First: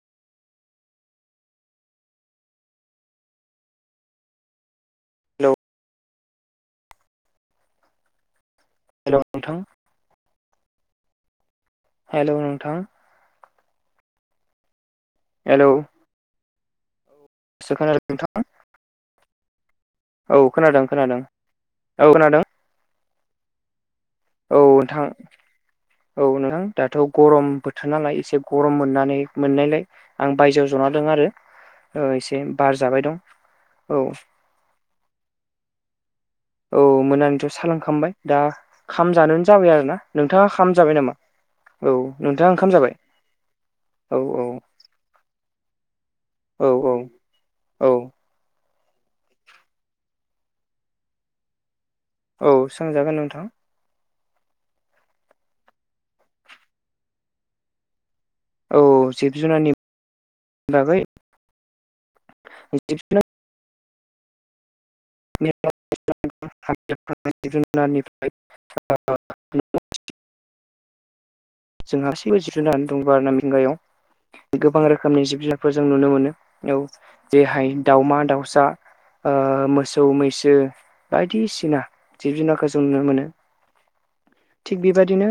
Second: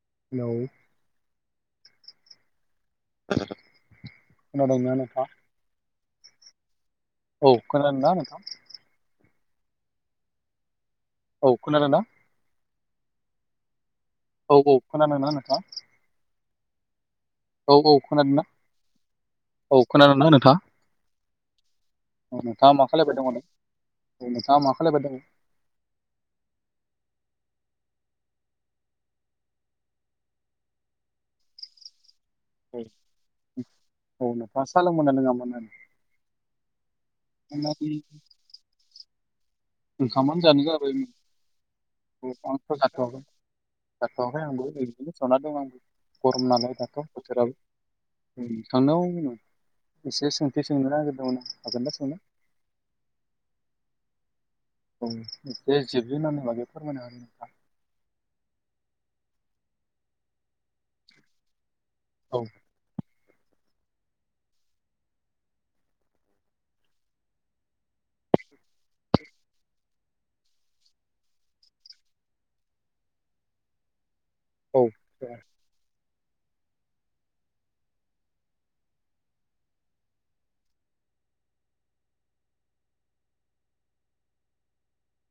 [inaudible] खोनादोंना नोथां हेलौ औ खोनादों ना नोथां? हेलौ नोंथां औ खोनादों ना हेल' नोंथां औ औ खोनादों ना नोथां दासो खोनादों खोनादोंना नोंथां औ खोनादोंना औ खोनादों खोनादों औ नोंथाङा खोनादों नोंथाङा मा खालायबाय दंङमोन औ नोंथां औ नोंथां दाथ' गरम बोथोर नालाय एसे गरम मोननानै मोननायलाय आं बायजोआव जना दों आरो बार औ जाबाय दं औ नोंथाङा सा लोंगोना लोङामोन औ मोनानिथ' नोंथांना सालोंखामबाय दा खाम जानो जाबाय आरो ना ओंखामानो नोंथाङा जानो ओंखाम जाबाय नामा औ नोंथाङा ओंखाम जाबाय? औ जाथ'वाखायआंबो ओरैनो जना दोङो गरम औ नालाय औ दाथ' औ बोथोराबो। थांनाव एसे सोंथि सोंनो नागिरदोंमोन हागोन दा औ सांजागोन नोंथां। एसे जोबज होननानै बागै फोरमायनो हागोन नोंथां। औ जिब जुनारनि बागै औ फ्राय [inaudible] [inaudible] जोंहा गासैबो जिब जुनार दं ब आरो ना मिंगायाव औ गोबां रोखोमनि जिब जुनारफोर जों नुनो मोनो औ जेरहाय दाउमा दाउसा ओ मोसौ मैसो बायदिसिना जिब जुनारखौ जों नुनो मोनो थिग बेबायदिनो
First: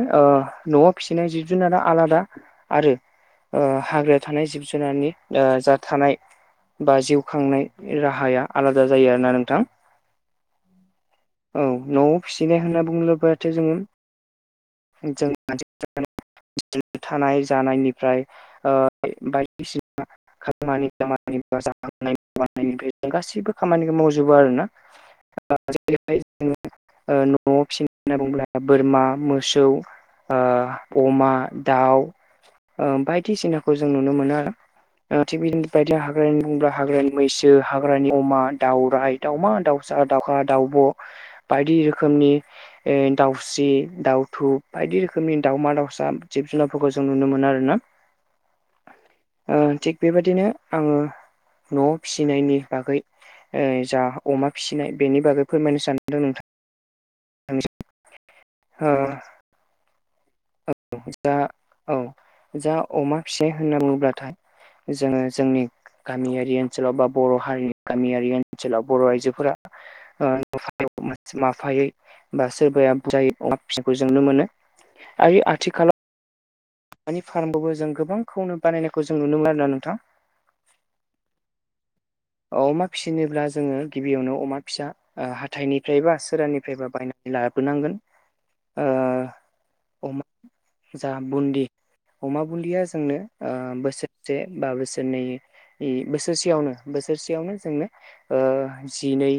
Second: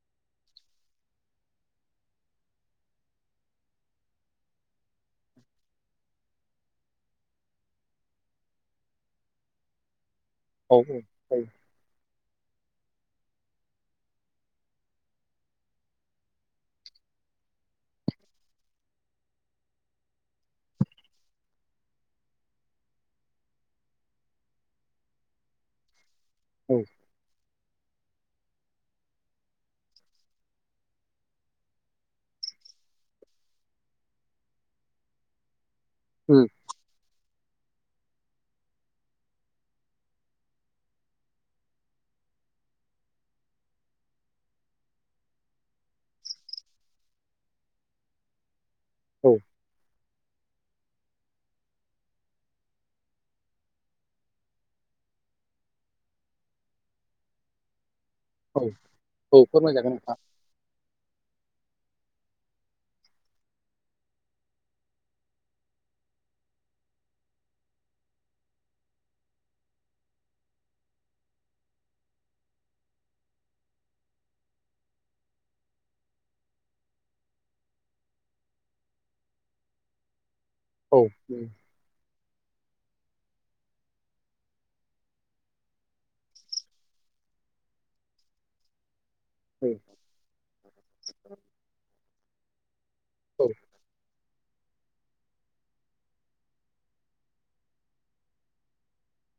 न'आव फिसिनाय जिब जुनारा आलादा आरो हाग्रायाव थानाय जिब जुनारनि जा थानाय बा जिउ खांनाय राहाया आलादा जायो आरोना नोंथां। औ औ औ फिसिनाय होनना बुंङोब्लाथाय जोङो जों थानाय जानायनिफ्राय ओ बायदिसिना खामानि दामानिनायनिफ्राय जों गासैबो खामानिखौ मावजोबो आरोना [inaudible] फ्राय औ जोङो न'आव फिसिनो होनना बुङोब्ला बोरमा मोसौ ओ अमा दाउ बायदिसिनाखौ जों नुनो मोनो आरो थिग बिदिनो बायदि हाग्रानो बुंङोब्ला हाग्रायानि मैसो हाग्रानि अमा दाउराइ दाउमा दाउसा दाउखा दाउब' बायदि रोखोमनि ए दाउस्रि दाउथु बायदि रोखोम खोमनि दावमा दावसा जिब जुनारफोरखौ जों नुनो मोनो आरोना औ ओ थिग बेबायदिनो आङो न'वाव फिसिनायनि बागै उ जा अमा फिसिनाय बेनि बागै फोरमायनो सानदों नोंथां [unintelligible] औ औ फोरमायजागोन नोंथां औ जा औ जा अमा फिसि होनना बुङोलाथाय जोङो जोंनि गामियारि ओनसोलाव बा बर' हारि गामियारि ओनसोलाव बर' आइजोफोरा ओ मास माफायै बा सोरबाया बोरजायै अमा फिसिनायखौ जों ननो मोनो आइ आथिखालाव दानि फारामबो जों गोबांखौनो बानायनायखौ जों नुनो मोनो आरोना नोंथां औ उम अमा फिसिनोब्ला जोङो गिबियावनो अमा फिसा ओ हाथाइनिफ्राय बा सोरानिफ्रायबा बायनानै लाबो नांगोन ओ औ अमा जा बुन्दि अमा बुन्दिया जोंनो औ ओ बोसोर से बा बोसोरनै-नै बोसोरसेयावनो बोसोरसेयावनो जोंनो ओ जिनै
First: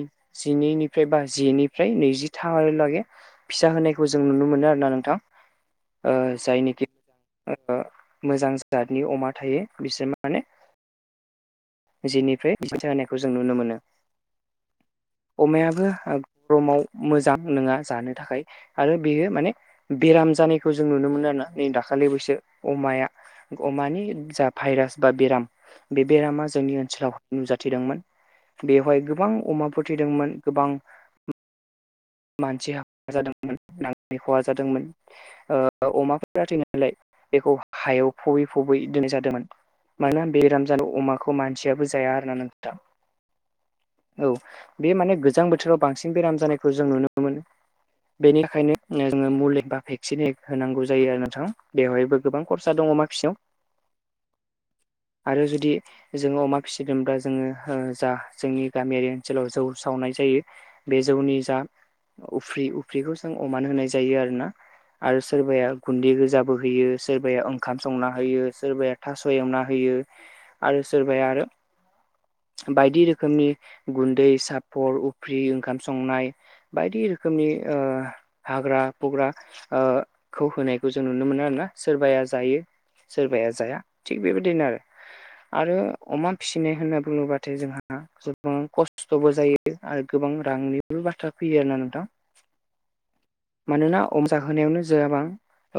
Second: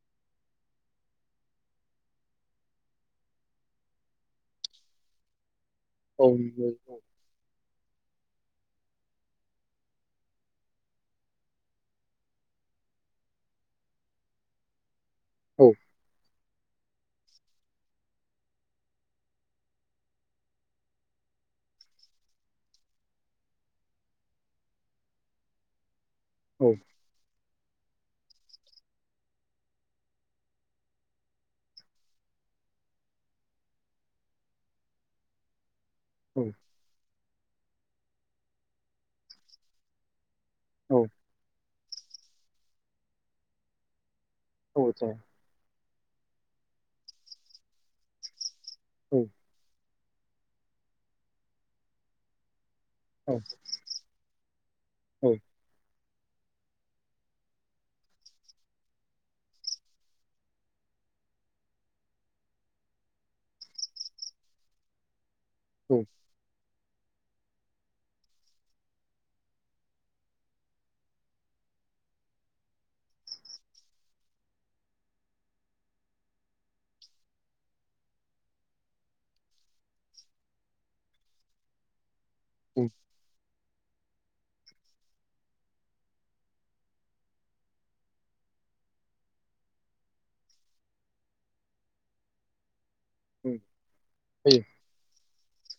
जिनैनिफ्राय बा जिनिफ्राय नैजिथा लागै फिसा होनायखौ जों नुनो मोनो आरो ना नोंथां। [inaudible] ओ नंगौ। जायनिखि ओ मोजां जातनि अमा थायो बिसोर माने जिनिफ्राय [unintelligible] होनायखौ जों नुनो मोनो औ अमायाबो ओ गरमाव मोजां नङा जानो थाखाय आरो बेयो माने बेराम जानायखौ जों नुनो मोनो ना नै दाखालि बैसो अमाया आमानि जा भाइरास बा बेराम बे बेरामा औ जोंनि ओनसोलाव नुजाथिदोंमोन बेवहाय गोबां अमाफोर थैदोंमोन गोबां मानसि हा जादोंमोन नांनि खहा जादोंमोन ओ ओ औ अमाफोरा थैनाय नालाय बेखौ हायाव फबै फबै दोनजादोंमोन मानो होन बेराम जादो अमाखौ मानसियाबो जाया आरोना नोंथां। औ औ बे आदसा माने गोजां बोथोराव बांसिन बेराम जानायखौ जों नुनो मोनो औ बेनिखायनो मुलि बा भेक्सिन होनांगौ जायो आरो नोंथां बेवहायबो गोबां खर सा दङ अमाफिसेयाव औ औ आरो जुदि जोङो अमा फिसिदोंब्ला जोङो ओ जा जोंनि गामियारि ओनसोलाव जौ सावनाय जायो बे जा जौनि जा उफ्रि उफ्रिखौ जों अमान होनाय जायो आरो ना आरो सोरबाया औ होयो गुन्दै होजाबो होयो सोरबाया ओंखाम संना होयो सोरबाया थास' एवना होयो आरो सोरबाया आरो बायदि रोखोमनि गुन्दै सापर उफ्रि ओंखाम संनाय बायदि रोखोमनि ओ हाग्रा फुग्रा ओ खौ होनायखौ जों नुनो मोनो आरोना सोरबाया जायो सोरबाया जाया थिग बेबायदिनो आरो आरो अमा फिसिनाय होनना बुङोब्लाथाय जोंहा गोबां खस्थ'बो जायो आरो गो बां रांनिबो बाथ्रा फैयो आरो ना नोंथां औ मानोना अम जाहोनायावनो जोवाबां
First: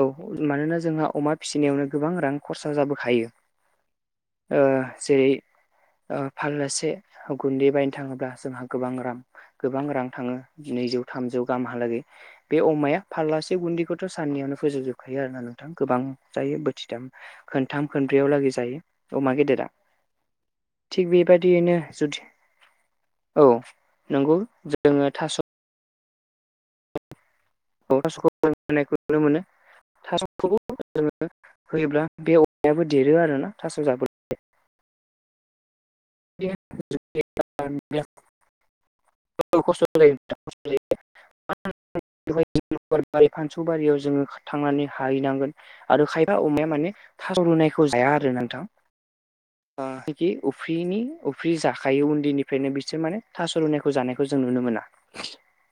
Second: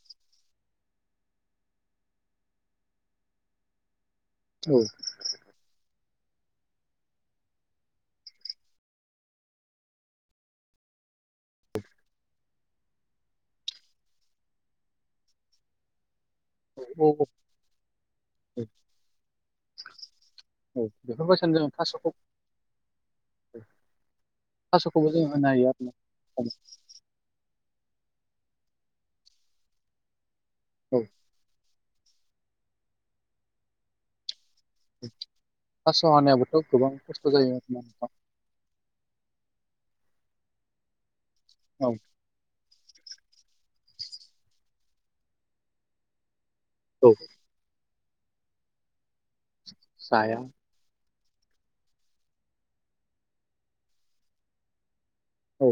औ मानोना जोंहा अमा फिसिनायावनो गोबां रां खरसा जाबोखायो ओ जेरै ओ फाललासे गुन्दै बायनो थाङोब्ला जोंहा गोबां रां गोबां रां थाङो नैजौ थामजौ गामहालागै बे अमाया फारलासे गुन्दैखौथ' साननियावनो फोजोबजोबखायो आरोना नों थां गोबां जायो बोथिथाम औ औ औ खोनथाम खोनब्रैयाव लागै जायो अमा गेदेरा औ थिग बेफोरबायसानो जों बेबायदियैनो थास'खौ जुदि औ नंगौ जोङो थास'खौबो जों थास' [inaudible] [unintelligible] होयोब्ला औ बे अमायाबो देरो आरो ना थास' जाबोला थास' हानायाबोथ' गोबां खस्थ' जायो आरो ना औ खस्थ' जायो नोंथां [inaudible] औ फानसौ बारियाव जोङो थांनानै हाहैनांगोन आरो खाय अमाया माने औ औ थास' रुनायखौ जाया आरो नोंथां। ओ इदि जाया उफ्रिनि उफि फ्रि जाखायो उन्दैनिफ्रायनो बिसोर माने थास' रुनायखौ जानायखौ जों नुनो मोना। औ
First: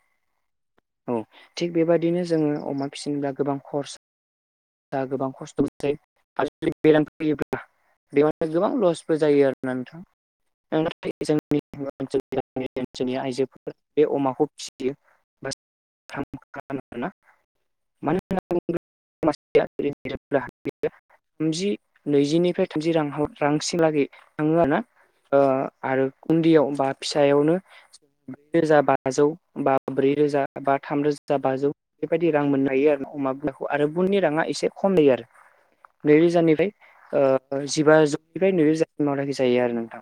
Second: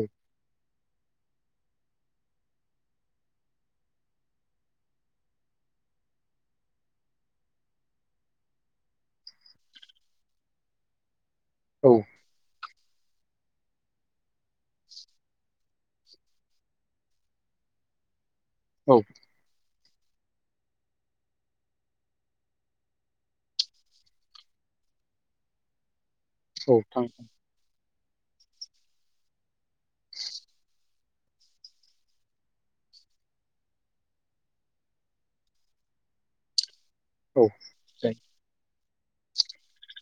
औ थिग बेबदिनो जोङो अमा फिसिनोब्ला गोबां खरस दा गोबां खस्थ' [inaudible] गोबां लसबो जायो आरोना। औ जोंनि ओनसोलनि आइजोफोरा बे अमाखौ फिसियो [unintelligible] औ थामजि नैजिनिफ्राय थामजि रां रांसिन लागै थाङो ना ओ आरो उन्दैयाव औ बा थां फिसायावनो ब्रै रोजा बाजौ बा ब्रै रोजा बा थाम रोजा बाजौ बेबायदि रां मोननो हायो आरो अमा बिमाखौ आरो बुनदिनि राङा एसे खम जायो आरो। नै रोजा निफ्राय ओ औ जायो जिबाजौनिफ्राय नैरोजासिमनाखि जायो आरो नोंथां।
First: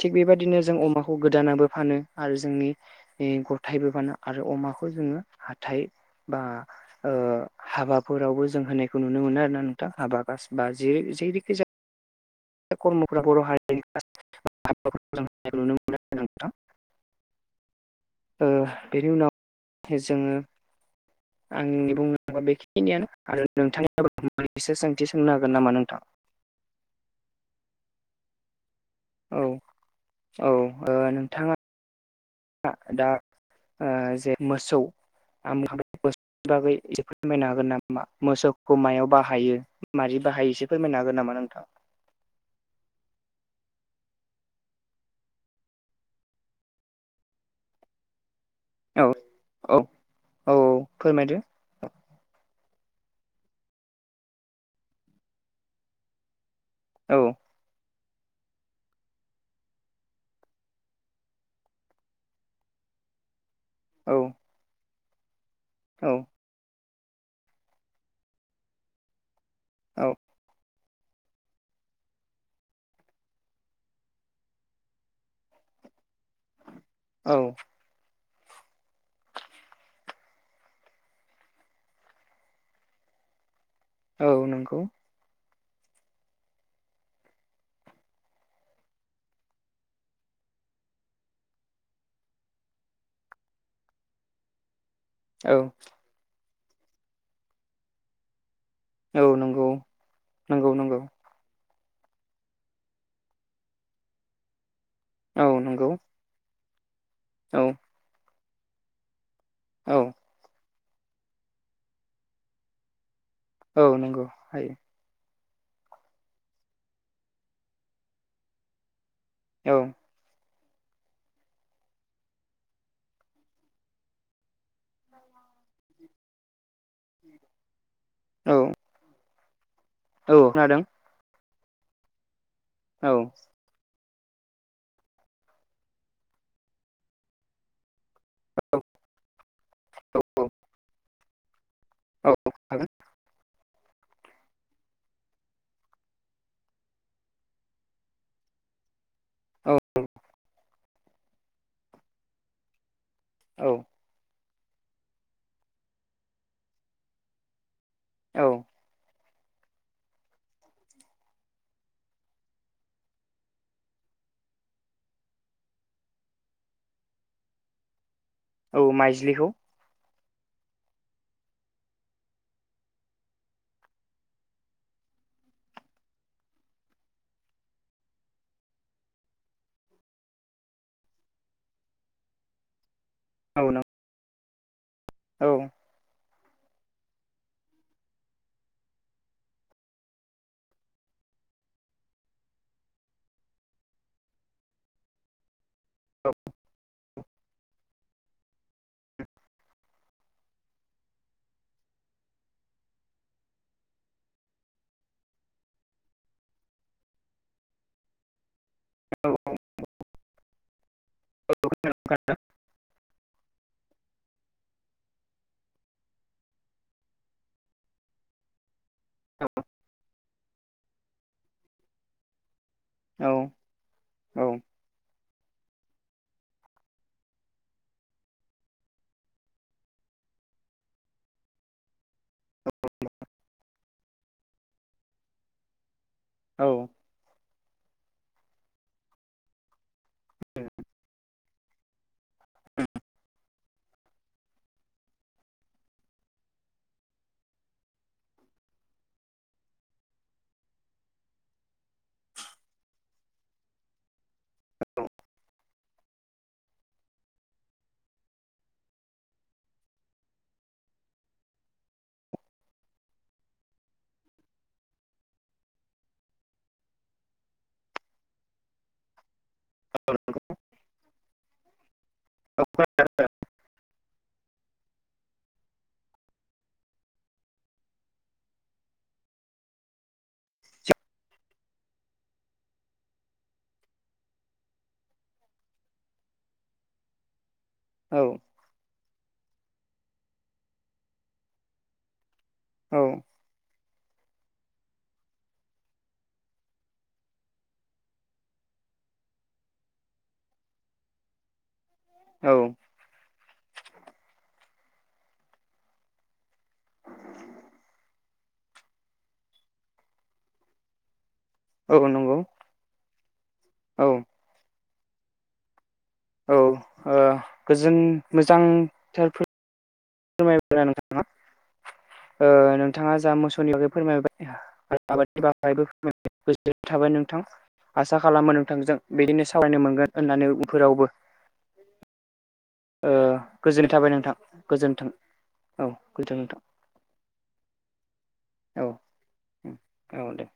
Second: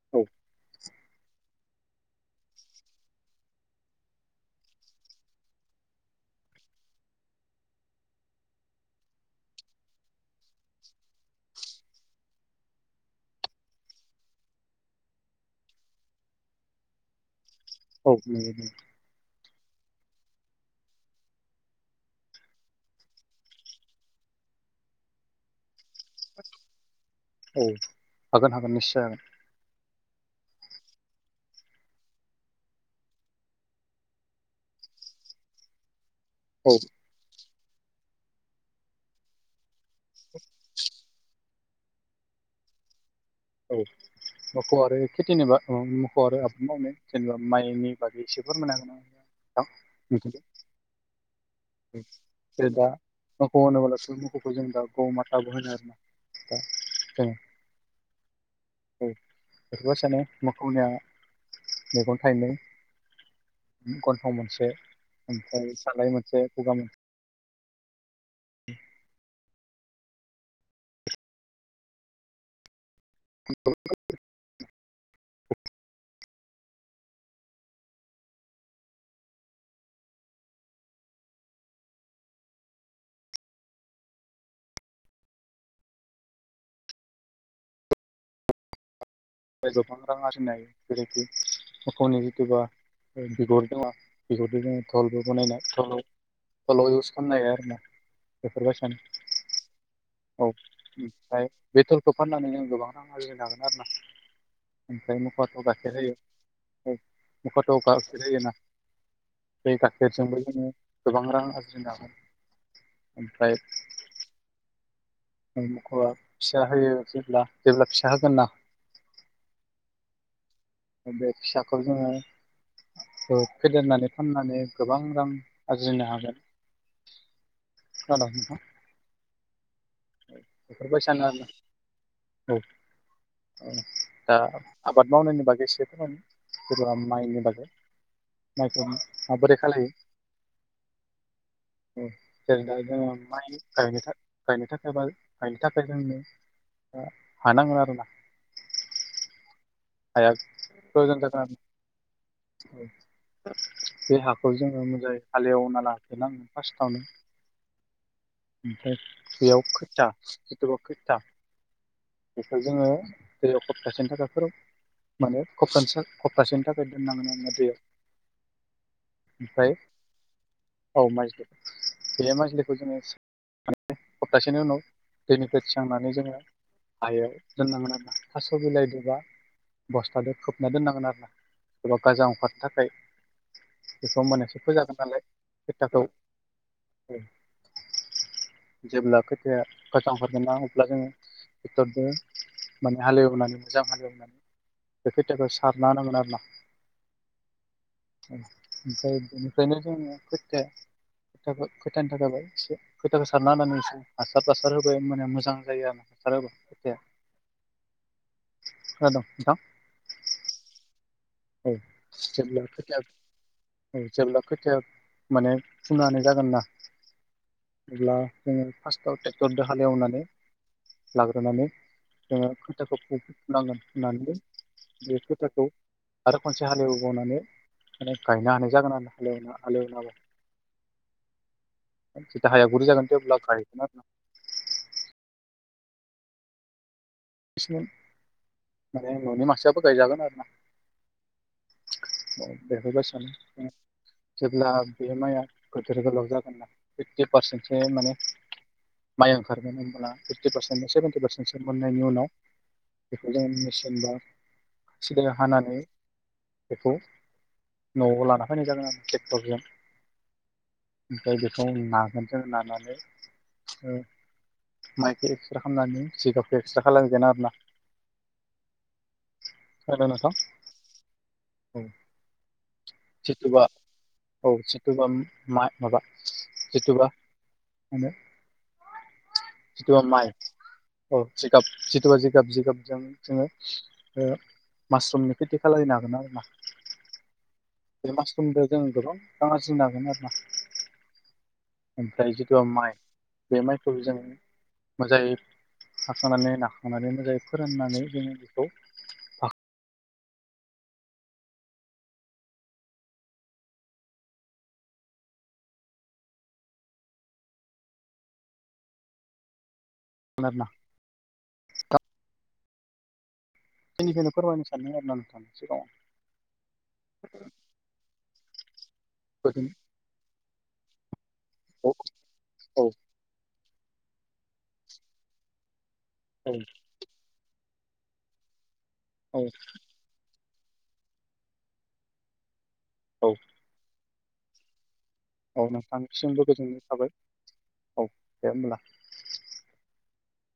थिग औ बेबायदिनो जों अमाखौ गोदानाबो फानो आरो जोंनि ओ गथायैबो फानो आरो अमाखौ जोङो हाथाय बा ओ हाबाफोरावबो जों होनायखौ नुनो मोनो आरो ना नोंथां हाबा गास बा [inaudible] [unintelligible] खर्मफ्रा बर' हारि [inaudible] औ ओ नंगौ बेनि उनाव जोङो आंनि बुंनांगौवा बेखिनियानो आरो नोंथांनियाव मोननैसो सोंथि सोंनो हागोन नामा नोंथाङा? औ हागोन हागोन निस्यय हागोन। औ औ ओ नोंथाङा दा ओ जे मोसौ [inaudible] [unintelligible] औ हागोन नामा मोसौखौ मायाव बाहायो मारै बाहायो एसे फोरमायनो हागोन नामा नोंथाङा? [unintelligible] औ मोसौ आरो खेथिनिबा मोसौ आरो आबाद मावनो जेनेबा माइनि बागै एसे औ औ [unintelligible] औ फोरमायदो जेरै दा मोखौ होनोब्लासो मोसौखौ जों दा गमाथाबो होनो आरोना। औ [unintelligible] बेखौबो सानो मोखौनिया मेगन थाइनै औ गन्थं मोनसे ओमफ्राय औ सालाय मोनसे खुगा मोनसे [unintelligible] औ [unintelligible] औ औ नोंगौ। फ्राय गोबां रां आरजिनो हायो जेरैखि मोखौनि जिथबा [unintelligible] धलबो बनायनाय [inaudible] औ खालामनो हायो आरो ना [inaudible] सानो औ नंगौ औ नंगौ नंगौ ओमफ्राय बे धलखौ फाननानैनो जों गोबां रां आरजिनो हागोन आरोना औ नंगौ ओमफ्राय औ [unintelligible] बे औ गाखेरजोंबो जोङो गोबां रां आरजिनो ओमफ्राय औ नंगौ हायो। फिसा होयो जेब्ला जेब्ला फिसा होगोन ना औ बे फिसाखौ जोङो औ फेदेरनानै फाननानै गोबां रां आरजिनो हागोन। खोनादों औ नोंथां? औ खोनादों बेफोरखौ सानो आरो ना। औ। औ दा आबाद मावनायनि बागै एसे फोरमायना हो जेनेबा माइनि बागै। औ माइखौ माबोरै खालायो। औ औ जेरै दा हागोन जोङो माइ गायनो था गायनो था [unintelligible] गायनो थाखाय जोंनो हा नांगोन आरोना। [unintelligible] बे औ हा खौ जोङो मोजाङै हालेवना लाग्रो नांगोन फार्स्टावनो औ ओमफ्राय बेयाव खोथा जितुबा खोथा बेखौ जोङो दैयाव सप्तासेनि थाखाय फोरौ माने खप्तानैसो खप्तासेनि थाखाय दोननांगोन आरो ना दैयाव। औ माइज्लिखौ। ओमफ्राय औ माइज्लि। बे माइज्लिखौ जोङो माने हप्तासेनि उनाव दैनिफ्राय थिखांनानै जोङो हायाव दोननांगोन आरोना। थास' बिलाइदो‌बा बस्थादो खोबना दोननांगोन आरोना एबा गाजा अंखारनो थाखाय औ नों बेखौ होमनासो फोजागोन नालाय औ खोथाखौ। जेब्ला खोथियाया गाजा अंखारगोनना अब्ला जोङो टेक्टरजों माने हालेवनानै मोजां हालेवनानै बे खोथियाखौ सारना होनांगोन औ आरोना। ओम ओमफ्राय बेनिफ्रायनो जोङो खोथिया खोथियाखो खोथियानि थाखाय एसे खोथियाखौ सारना होनानै एसे हासार तासार होबाय होमबानिया मोजां जायो आरोना। हासार होबा खोथियाया। खोनादों औ नोंथां? औ जेब्ला खोथिया औ जेब्ला खोथिया माने फुनो हानाय जागोनना, बिदिब्ला जोङो फार्स्टआव टेक्टरजों हालेवनानै लाग्रोनानै जोङो खोथियाखौ औ फुग्रो फुनांगोन, फुनानैबो औ बे खोथियाखौ आरो खनसे हालेवबावनानै माने गायनो हानाय जागोन आरो ना आलेवना हालेवना होबा। जितिया हाया गुरै जागोन थेवब्ला गायगोन आ औ। माने न'नि मानसियाबो गायजागोन आरो ना। ओ बेफोर बायसानो। जेब्ला बे माइआ गोदोर गोलाव जागोननाा फिफटि पारसेन्टसो माने माइ ओंखारगोन होनबोला फिफ्टि पारसेन्ट, सेभेन्टि पारसेन्टसो मोननायनि उनाव बेखौ जों मेचिन बा सिदायै हानानै बेखौ न'आवबो लाना फैनाय जागोन आरो ट्रेक्टरजों। ओमफ्राय बेखौ नागोन जों नानानै ओ माइखौ एक्सट्रा खामनानै जिगाबखौ एक्सट्रा खालामगोन आरो‌ना। खोनादों नोंथां? औ जितुबा औ जितुबा माइ माबा जिथुबा मा होनो? जितुबा माइ औ जित जि गाब जिथुबा जिगाब जिगाबजों जोङो ओ मासरुमनि खेथि खालायनो हागोन आरोना। बे औ मासरुमदो जों गोबां रां आरजिनो हागोन आरोना। ओमफ्राइ जि माइ बे माइखौ जों मोजायै हाखांनानै नाखांनानै मोजाङै फोराननानै जोङो बेखौ फा औ। [unintelligible] औ नंगौ। औ बेनिखायनो फोरमायनो सानदों आरोना नोंथांनि सिगाङाव। औ ओ गोजोन मोजां थार फोर अ ओ नोंथाङा जा मोसौनि बागै फोरमायबाय आबादनि बागायबो गोजोन थाबाय नोंथां आसा खालामो नोंथांजों औ बिदिनो सावरायनो मोनगोन होननानै उ फोरावबो ओ औ गोजोननाय थाबाय नोंथां गोजोन्थों औ नोंथांसिमबो गोजोननाय थाबाय औ दे होमब्ला। नोंथां औ दे।